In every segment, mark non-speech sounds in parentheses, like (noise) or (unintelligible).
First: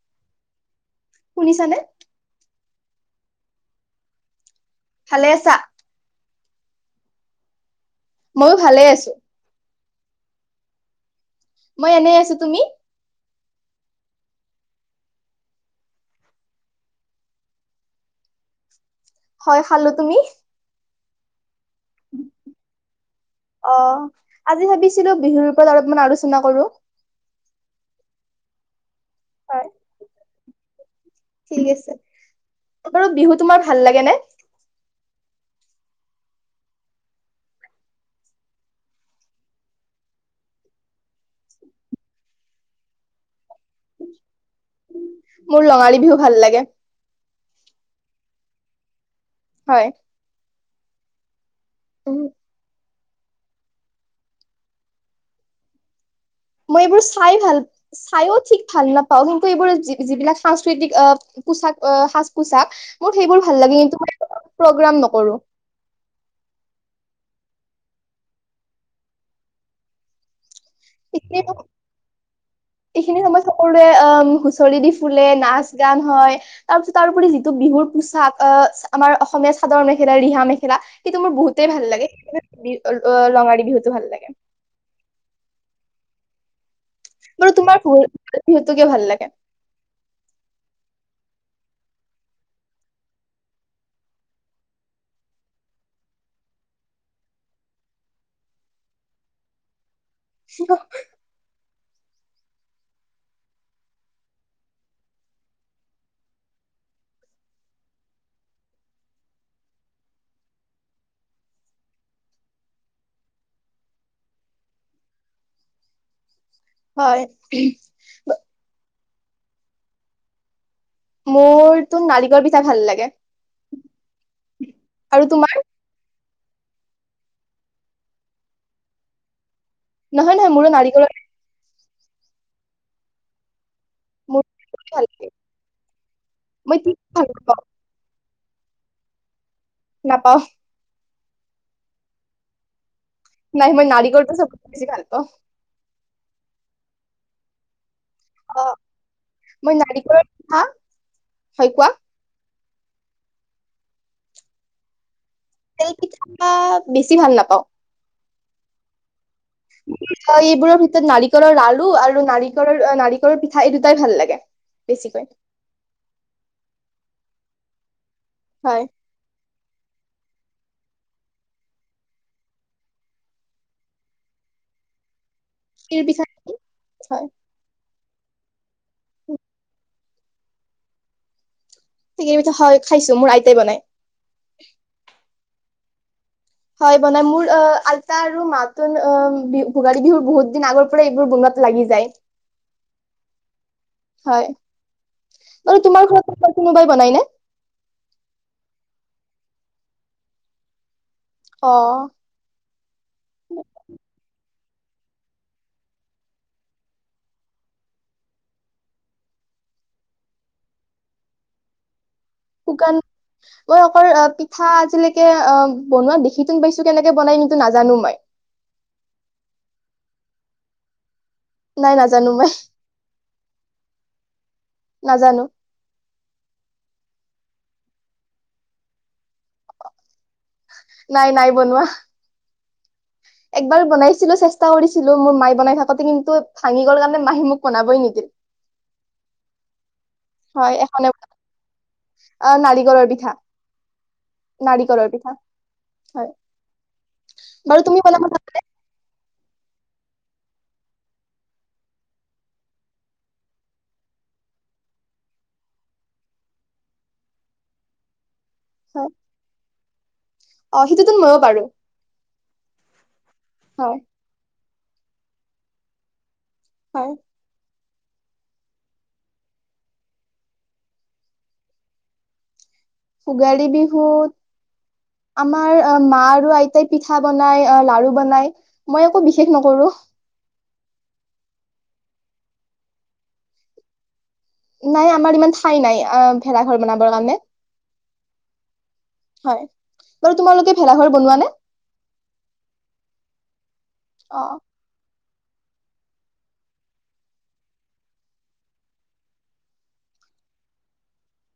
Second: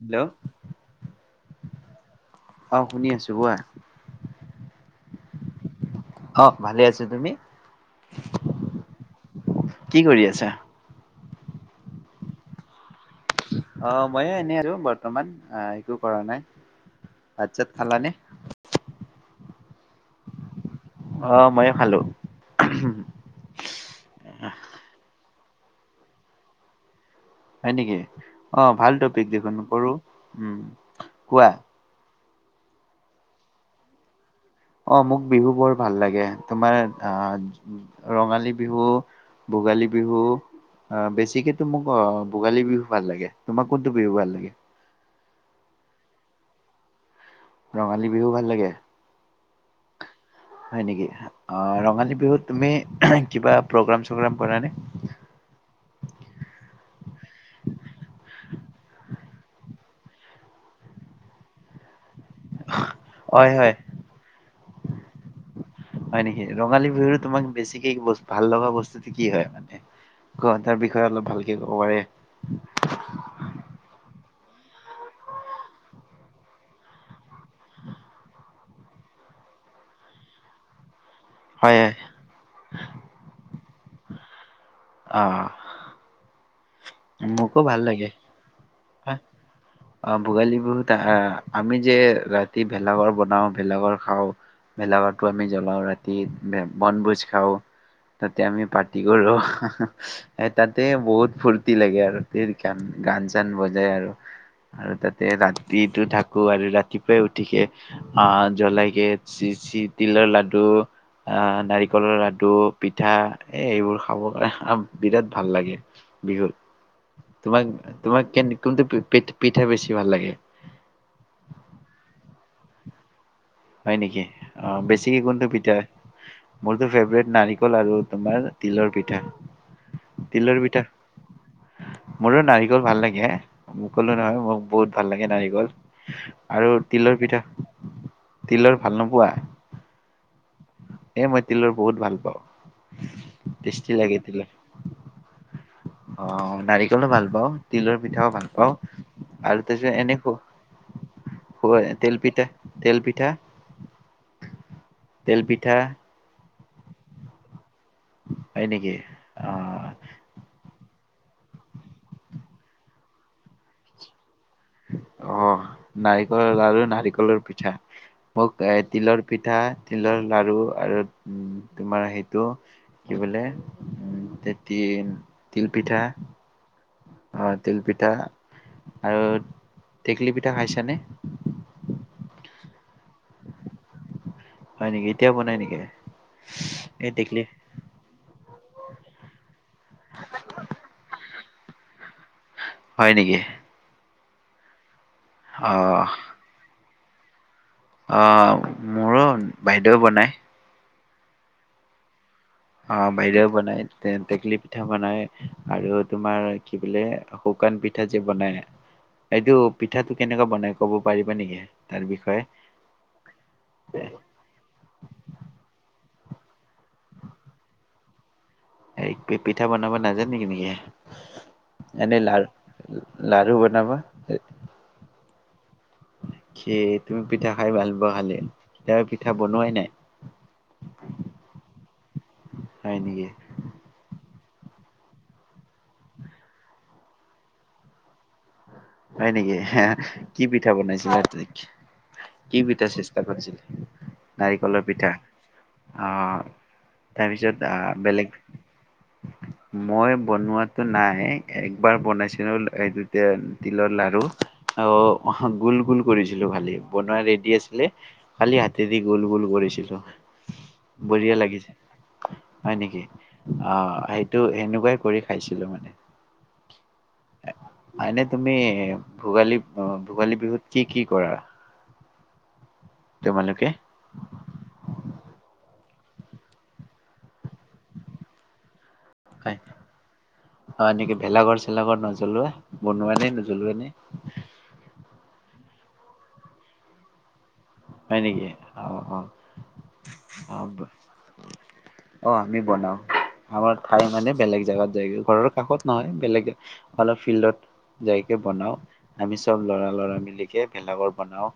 Hello! শুনিছানে? অ'! শুনি আছোঁ কোৱা? ভালে আছা? অ'! ভালে আছোঁ। তুমি? মইয়ো ভালে আছোঁ। কি কৰি আছা? মই এনেই আছো তুমি। অ ময়ো এনে আছো বৰ্তমান আহ একো কৰা নাই ভচছাত খালানে। হয় খালো তুমি। অ মই। অ আজি ভাবিছিলো বিহুৰ। ৰত অলপমান আলোচনা কৰো। হয় নেকি অ ভাল তটো। দেখ হয় নকৰো উম কোৱা। ঠিক আছে বাৰু বিহু তোমাৰ ভাল লাগে নে। অ মোক বিহু বৰ ভাল লাগে তোমাৰ আহ ৰঙালী বিহু ভোগালী বিহু আহ বেছিকেতো মোক আহ ভোগালী বিহু ভাল লাগে তোমাৰ কোনটো বিহু ভাল লাগে। মোৰ লঙালী বিহু ভাল লাগে। ৰঙালী বিহু ভাল লাগে। হয় হয় নেকি। ৰঙালী উম বিহুত তুমি। কিবা প্ৰগ্ৰাম চগ্ৰাম কৰা নে। মই এইবোৰ চাই ভাল চাইো ঠিক ভাল নাপাও কিন্তু এইবোৰ যিবিলাক সাংস্কৃতিক পোচাক। মোৰ সেইবোৰ হয় ভাল হয় লাগে কিন্তু মই প্ৰগ্ৰাম নকৰো। হয় নেকি? ৰঙালী বিহুৰ তোমাক বছিিকস ভাল লগা বস্তুতে কি হয় মান গ। এইখিন সময় এইখিনি সময়ত সকলোৱে অ। হুচৰি দি ফুলে নাচ গান হয় তাৰ পিছত তাৰোপৰি যিটো বিহুৰ পোচাক আহ আমাৰ অসমীয়া চাদৰ মেখেলা ৰিহা মেখেলা। কিন্তু মোৰ বহুতেই হয় ভাল হয়। লাগে বি লঙাৰী বিহুত। ভাল লাগে। আহ বাৰু মোকো তোমাৰ ভাল বিহু লাগে বিহুটো কিয় ভাল হা লাগে অ ভোগালী বিহুত আহ। আমি যে ৰাতি ভেলাঘৰ বনাওঁ ভেলাঘৰ খাওঁ ভেলাঘৰটো আমি জ্বলাওঁ ৰাতি বনভোজ খাওঁ তাতে আমি পাৰ্টি কৰোঁ। এ তাতে বহুত ফূুৰ্তি। লাগে আৰু তি গান গান চান বজাই আৰু আৰু তাতে ৰাতিতটো থাকো আৰু ৰাতিপুৱাই উঠিকে আহ জ্বলাইকে চ চি তিলৰ লাডু আহ নাৰিকলৰ লাডু পিঠা এ এইবোৰ খাব কাৰণ বিৰাট ভাল লাগে। বিহুল হয় তোমাক তোমাক কে ন কোমতে। পি পিঠে বেছি ভাল লাগে। মোৰ তো নাৰিকল পিঠাই ভাল লাগে। হয় নেকি অ বেছিকে আৰু কোনটো তোমাৰ পিতৈয়। মোৰতো ফেভাৰেট নাৰিকল আৰু তোমাৰ তিলৰ পিঠা। নহয় নহয় তিলৰ মোৰ পিঠা নাৰিকল। মোৰো নাৰিকল ভাল লাগে। মৈই কলো নহয় মোক বহুত ভাল লাগে নাৰিকল আৰু মই কি তিলৰ ভাল পিঠা। পাওঁ তিলৰ ভাল নোপোৱা। নাপাওঁ। এ, মই তিলৰ বহুত ভাল পাওঁ। নাই মই টেষ্টি লাগে নাৰিকলটো তিলৰ ছবছে বেছি ভাল পাও । অ, নাৰিকলো ভাল পাওঁ তিলৰ। পিঠাও ভাল অ পাওঁ আৰু মই তাৰপিছত এনে নাৰিকলৰ পিঠা হয় খ কোৱা তেল পিঠা। তেলপিঠা। তেল পিঠা। বেছি ভাল নাপাওঁ। হয় নেকি? অ' এইবোৰৰ ভিতৰত নাৰিকলৰ ল়ু আৰু নাৰিকলৰ নাৰিকলৰ পিঠা এই দুটাই ভাল লাগে। বেছিকৈ অ, নাৰিকল লাৰু নাৰিকল। কলৰ পিঠা। মোক হয় তিলৰ পিঠা। তিলৰ লাৰু আৰু তোমাৰ সেইটো কি বোলে, উম তেতি। তিলপিঠা। তিল পিঠা নেকি? হয় অ, তিল। পিঠা আৰু টেকেলী পিঠা খাইছানে? তেকেলি পিঠা খাইছো মোৰ আইতাই বনাই। হয় নেকি, এতিয়া বনাই নেকি? হয় এই বনাই, টেকলি মোৰ অ আলতা আৰু মাক নতুন অ বিহু ভোগালী বিহুৰ বহুত দিন আগৰ পৰাই এইবোৰ বনত লাগি যায়। হয় নেকি? হয়। বাৰু অ' তোমাৰ ঘৰত কোনোবাই কোনোবাই । বনাই নে? অ, মোৰো বাইদেউও বনাই। অঁ। অ', বাইদেউ বনাই টেকলি পিঠা বনাই, আৰু তোমাৰ কি বোলে শুকান পিঠা যে বনাই এইটো পিঠাটো কেনেকুৱা বনাই ক'ব পাৰিবা নেকি তাৰ বিষয়ে। শুকান মই অকল পিঠা আজিলৈকে অ বনোৱা দেখি। সটো পাইছো কেনেকে বনাই নন্তু নাজানো মই। এই পিঠা বনাব নাজান নেকি নেকি। নাই এনে নাজানো লাৰ মই লাৰু বনাব । নাজানো স তুমি পিঠা খাই ভাল পোৱা খালি পিঠা বনোৱাই নাই' নাই নাই বনোৱা। হয় নেকি একবাৰ বনাইছিলো চেষ্টা কৰিছিলো মোৰ মায়ে বনাই থাকোতে কিন্তু ভাঙি গ'ল কাৰণে মাহী মোক বনাবই নিদিল। হয় নেকি। কি পিঠা হয় এখনে বনাইছিলে আ তাই অ কি পিঠা নাৰিকলৰ চেষ্টা কৰিছিলে নাৰিকলৰ পিঠা হয় আহ তাৰপিছত বাৰু আহ তুমি বনাব বেলেগ। জানানে? মই বনোৱাাতটো নাই, একবাৰ বনাইছিলো এই দুটা তিলৰ লাৰু। অহ গোল-গোল কৰিছিলো ভালি বনোৱা ৰেডি আছিলে। কালি হাতে দি হয় গোল-গোল কৰিছিলো। অ সেইটোতো বঢ়িয়া ময়ো পাৰো। লাগিছে হয় নেকি? অহ, হয় সেইটো সেনে াই কৰি খাইছিলো মানে। হয় হয়নে তুমি ভোগালী-ভোগালী বিহুত কি-কি কৰা? ভোগালী তোমালোকে বিহুত, আমাৰ অহ, মা আৰু আইতাই পিঠা বনাই অহ লাৰু বনাই। মই একো বিশেষ হয়। নকৰো অহ নেকি ভেলাঘৰ চেলাঘৰ নজ্বলোৱা? বনোৱা নে নজ্বলুৱা নে? নাই, আমাৰ ইমান ঠাই নাই অহ ভেেলাঘৰ বনাবৰ কাৰণে। হয় নেকি? অহ-অহ। হয় বাৰু অহ তোমালোকে ব ভেলাঘৰ বনোৱা নে অহ, আমি বনাও, আমাৰ ঠাই মানে অ বেলেগ জোগাত জয়গে ঘৰৰ কাষত নহয়, বেলেগ অলপ ফিল্ডত যাইকে বনাওঁ। আমি চব ল'ৰা-ল'ৰা মিলিকে ভেলগৰ বনাওঁ।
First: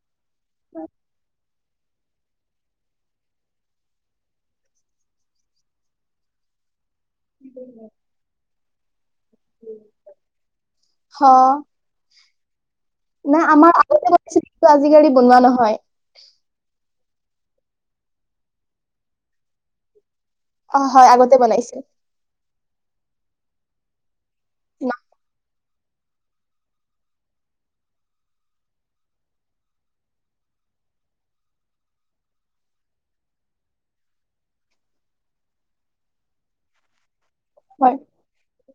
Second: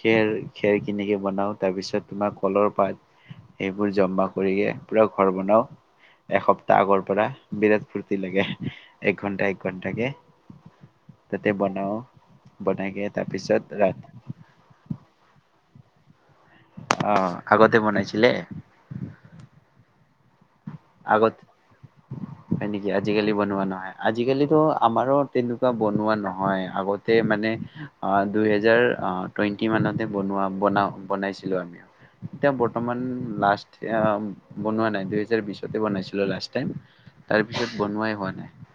খেৰ খেৰ কিনিকে বনাও। তাৰ পিছত তোমাৰ কলৰ পাত সেইবোৰ জমা কৰিয়ে পুৰা ঘৰ বনাও। এসপ্তাহ আগৰ পৰা বিৰাট ফূুৰ্তি লাগে। এক ঘণ্টা-এক ঘণ্টা কে, অ ততে বনাও। বনাইকে নাই তাৰপিছত আমাৰ ৰাতি আগতে (unintelligible) আজিকালি বনোৱা নহয়। অহ, আগতে বনাইছিলে? অ হয় আগত আগতে বনাইছিল ন হয় নেকি? আজিকালি বনোৱা না আজিকালি ত আমাৰো তেনে বনোৱা নহয়, আগতে মানে আহ দুই হেজাৰ আহ টুৱেন্টি মানতে বনোৱা ব বনাইছিলো আমি এতিয়া বৰ্তমান লাষ্ট বনোৱা নাই দুহেজাৰ বিশ বনাইছিলো লাষ্ট টাইম। তাৰপিছত হয়। বনোৱাই হোৱা নাই।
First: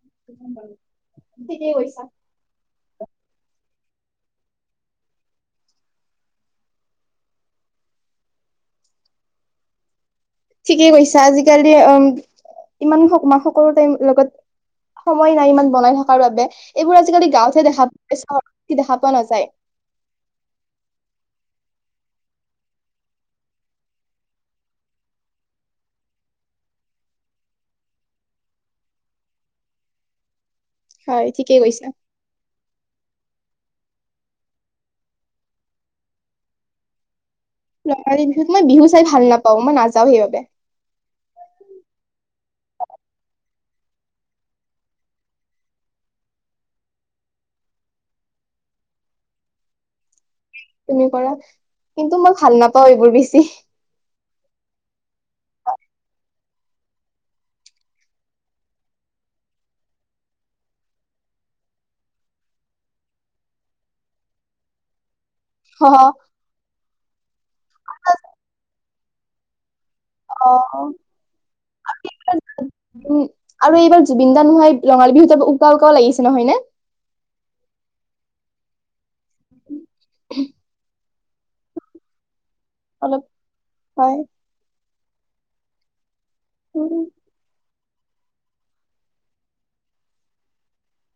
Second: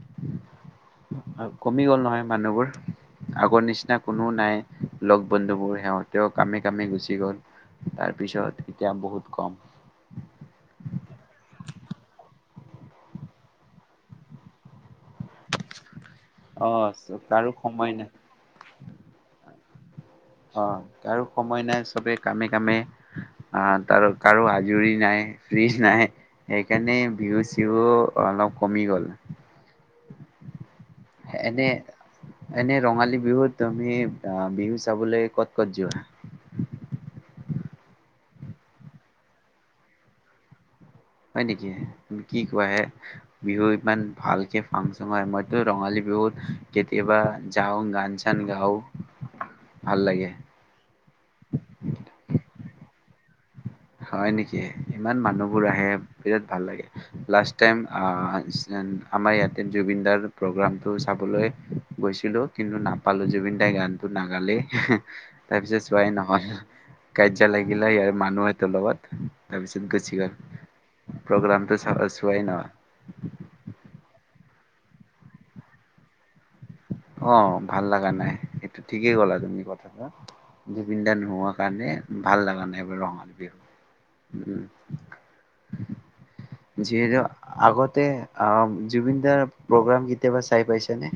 (inaudible) আৰু ঠিকেই কমি গ'ল কৈছা নহয় মানুহবোৰ। আগৰ নিচিনা কোনো নাই, লগ বন্ধুবোৰ সিহতে কামে-কামে গুচি গ'ল তাৰপিছত এতিয়া বহুত কম। ঠিকেই কৈছা, আজিকালি উ ইমান মা সকলো টাইম লগত সময় নাই ইমান বনাই থকাৰ বাবে, অ এইবোৰ আজিকালি কাৰো গাওঁতেহে দেখা সময় নাই পোৱা চহৰত দেখা পোৱা নাযায়। অহ কাৰো সময় নাই। চবে কামে-কামে আহ তো কাৰো আজৰি নাই, ফ্ৰীজ নাই, সেইকাৰণে বিহু-চিহু অলপ কমি গ'ল। হয় ঠিকেই কৈছা এনে-এনে ৰঙালী বিহুত তুমি আহ বিহু চাবলৈ ক'ত, ক'ত যোৱা ৰঙালী বিহুত মই বিহু চাই ভাল নাপাও, মই নাযাওঁ সেইবাবে হয় নেকি কি কোৱাহে বিহু ইমান ভালকে ফাংচন হয়। মইতো ৰঙালী বিহুত কেতিয়াবা যাও, গান-চান গাও ভাল লাগে । তুমি কৰা, কিন্তু মই ভাল নাপাও এইবোৰ বেছ ছি। হয় নেকি, ইমান মানুহবোৰ আহে বিৰাট ভাল লাগে লাষ্ট টাইম আহ আমাৰ ইয়াতে জুবিন দাৰ প্ৰগ্ৰামটো চাবলৈ গৈছিলো, কিন্তু নাপালো জুবিন দাই গানটো নাগালে। তাৰপিছত অ চোৱাই নহ'ল। গাইজ লাগিলে ইয়াৰ মানুহ আনি লগত তাৰ পিছত গুচি অ গ'ল, প্ৰগ্ৰামটো চোৱাই উম আৰু নহ'ল। এইবাৰ জুবিন দা নোহোৱাই ৰঙালী বিহুটো উকা-উকাও লাগিছে নহয় নে? অ' ভাল লগা নাই এইটো ঠিক । কি ক'লা তুমি কথাটা জুবিন দা- নোহোৱা কাৰণে ভাল লাগা নাই বাৰু অলপ ৰঙালী হয় বিহু। উম, যিহেতু আগত তে আৰব জুবিন দাৰ প্ৰগ্ৰাম কেতিয়াবা চাই পাইছে নে?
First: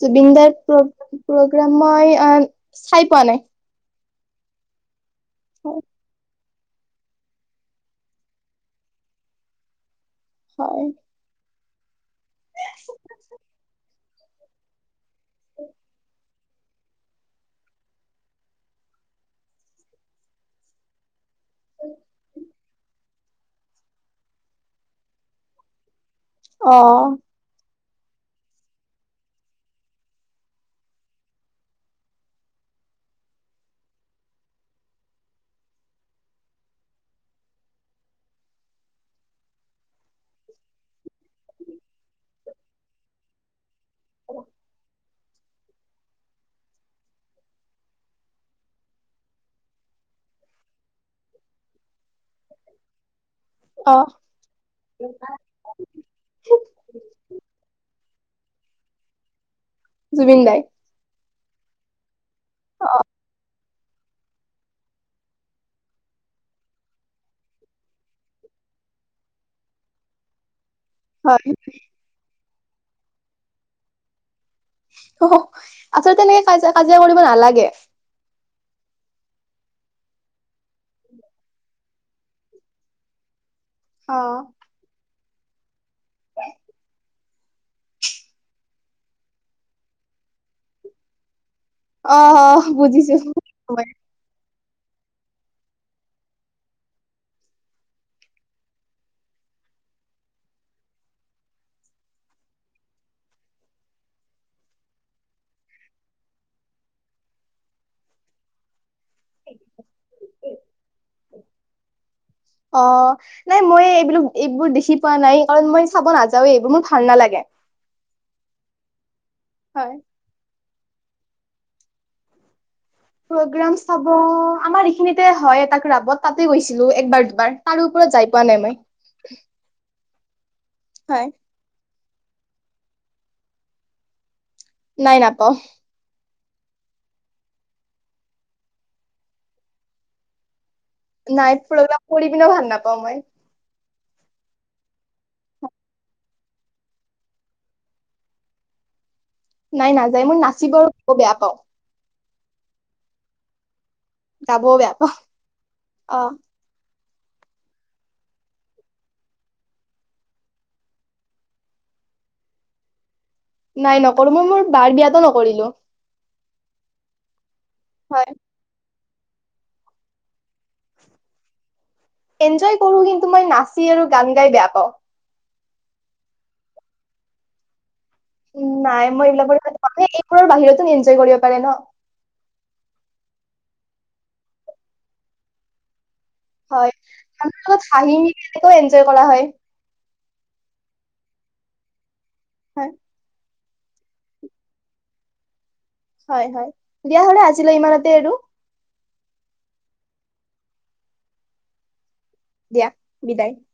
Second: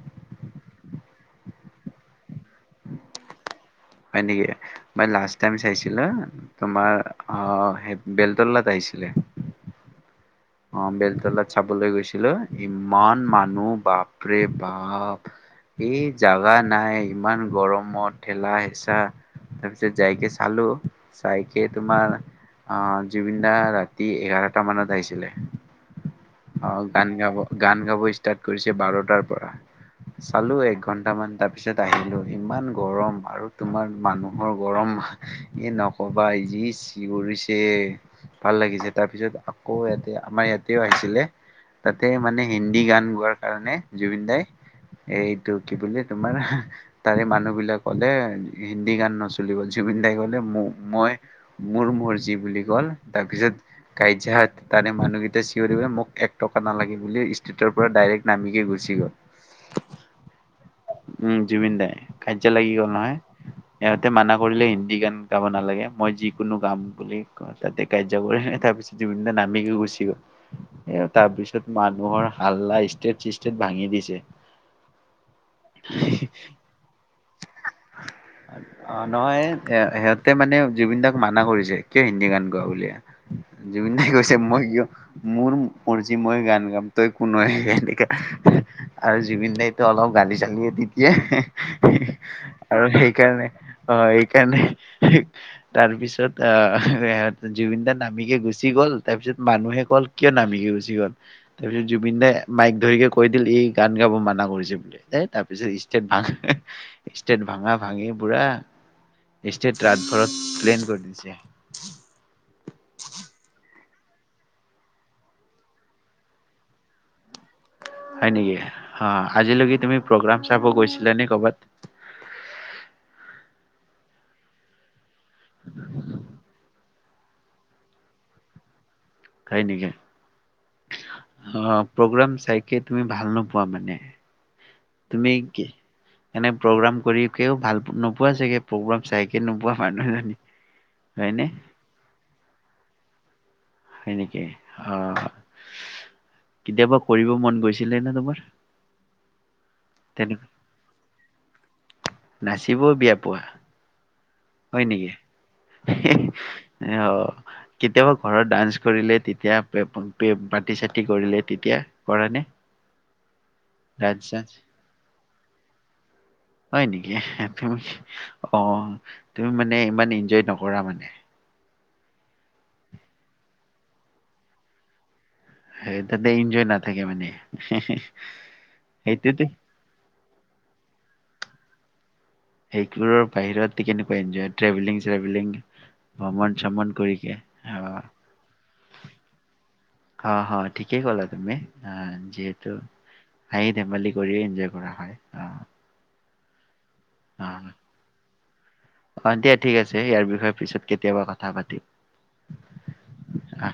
জুবিন দাৰ প্ৰগ্ৰাম মই অ'চাই পোৱা নাই । হয় নেকি? মই লাষ্ট টাইম চাইছিলো । তোমাৰ আহ সেই বেলতলাত আহিছিলে। হয় অ' বেলতলাত । চাবলৈ গৈছিলো, ইমান মানুহ বাপৰে-বাপ। এই জাগা নাই, ইমান গৰমত ঠেলা-হেঁচা তাৰপিছত যাইকে চালো। চাইকে তোমাৰ অ' জুবিন দা ৰাতি এঘাৰটা মানত আহিছিলে। অ' গান গাব গান। গাব ষ্টাৰ্ট কৰিছে বাৰটাৰ পৰা, চালো এক ঘন্টামান তাৰপিছত আহিলো । ইমান গৰম আৰু তোমাৰ মানুহৰ গৰম এই নকবা যি চিঞৰিছে ভাল লাগিছে তাৰ পিছত আকৌ এট আমাৰ ইয়াতেও আহিছিলে, তাতে মানে হিন্দী গান গোৱাৰ কাৰণে জুবিন দাই, এইটো কি বুলি তোমাৰ তাৰে মানুহ বিলাক ক'লে হিন্দী গান নচলিব। জুবিন দাই কলে মই মোৰ মৰযি বুলি ক'ল। তাৰপিছত গাড়ীত যাই হাত তাৰে অ মানুহকেইটা চিঞৰিব মোক এক টকা নালাগে বুলি ষ্ট্ৰিটেতৰ পৰা ডাইৰেক্ট নামিকে গুচি গ'ল জুবিন দাই উম জুবিন দাই কাইজ্জা লাগি গ'ল নহয় ইহঁতে মানা কৰিলে হিন্দী গান গাব নালাগে মই যিকোনো গাম বুলি তাতে কাইজ্জা কৰি তাৰ পিছত জুবিন দা না দিগি গুছি গ এ তাৰ হয় পিছত মানুহৰ আল্লাহ ইষ্টেট চিষ্টেট ভাঙি দিছে অহহ আচলতে তেনে কাজিয়া কাজিয়া কৰি হে নালাগে অ নহয় এ সিহঁতে মানে জুবিন দাক মানা কৰিছে কিয় হিন্দী গান গোৱা বুলি জুবিন দাই অ কৈছে মই কিয় মোৰ মৰ্জি মই গান গাম তই কোন হয় এনেকা আৰু জুবিন দাইটো অলপ গালি চালিয়ে দি দিয়ে অ অ আৰু সেইকাৰণে অ সেইকাৰণে হেক তাৰ পিছত আহ ৰে জুবিন দা নামিকে গুচি গ'ল তাৰ পিছত মানুহে কল কিয় নামিকে গুচি গ'ল তাৰ পিছত জুবিন দাই মাইক ধৰিকে কৈ দিলে ই গান গাব মানা কৰিছে বুলি দেই তাৰপিছত ষ্টেট ভা ষ্টেট ভাঙা ভাঙি পুৰা ষ্টেট ৰাতভৰত প্লেন কৰি দিছে অ (unintelligible) এইবোৰ দেখি পোৱা নাই কাৰণ মই চাব নাযাওৱেই এইবোৰ মোৰ ভাল নালাগে হয় নেকি আহ আজিলৈকে হয় তুমি প্ৰগ্ৰাম চাব গৈছা যেনে ক'বাত প্ৰগ্ৰাম চাব আমাৰ খিনিতে হয় এটা ৰাবত তাতে গৈছিলো একবাৰ বাৰ আৰো ওপৰত যাই পোৱা নাই মই হয় নিকি হয় অ প্ৰগ্ৰাম চাইকে তুমি ভাল নোপোৱা মানে নাই তুমি নাপাও কি এনে প্ৰগ্ৰাম কৰি কেও ভাল নোপোৱা চাগে প্ৰগ্ৰাম চাইকে নোপোৱা মানুহজনী হয়নে নাইট ফ প কৰি কিনে ভাল নাপাওঁ মই সনেকে অহ কেতিয়াবা কৰিব মন গৈছিলে নে তোমাৰ নাই নাযায় মোৰ নাচিব ক বেয়া পাওঁ নাচিব বিয়া পোৱা গাবও হয় বেয়া নেকি? পাও অ অ কেতিয়াবা ঘৰত ডান্স কৰিলে তেতিয়া পাৰ্তি চাতি কৰিলে তেতিয়া কৰা নে? নাই ডান্স নকৰো মই চান্স মোৰ বাৰ বিয়াতটো নকৰো। পঢ়িলো। হয় নেকি? অ তুমি মানে ইমান এনজয় নকৰা মানে? এনজয় কৰো কিন্তু মই নাচি আৰু গান গাই বেয়া পাওঁ। সেই তাতে এনজয় না থাকে মানে, নাই মই সেইটোতে এইবিলাকৰ, ঘৰ বাহিৰতো এন্জয় কৰিব পাৰে ন। সেইবোৰৰ বাহিৰত কেনেকুৱা এনজয় ট্ৰেভেলিং চেভেলিং ভ্ৰমণ চমন হয় কৰিকে আ লগত অ', হাঁহি মিলিনেক এনজয় কৰা হয়। অ অ ঠিকেই ক'লা তুমি। যিহেতু, হয়, খাই ধেমালি কৰি এনজয় কৰা হয়। আহ, হয় হয় দিয়া হলে আছিলে ইমানতে আৰু। অ দিয়া ঠিক আছে ইয়াৰ বিষয়ে পিছত কেতিয়াবা কথা পাতিম। দিয়া বিদায়। আহ।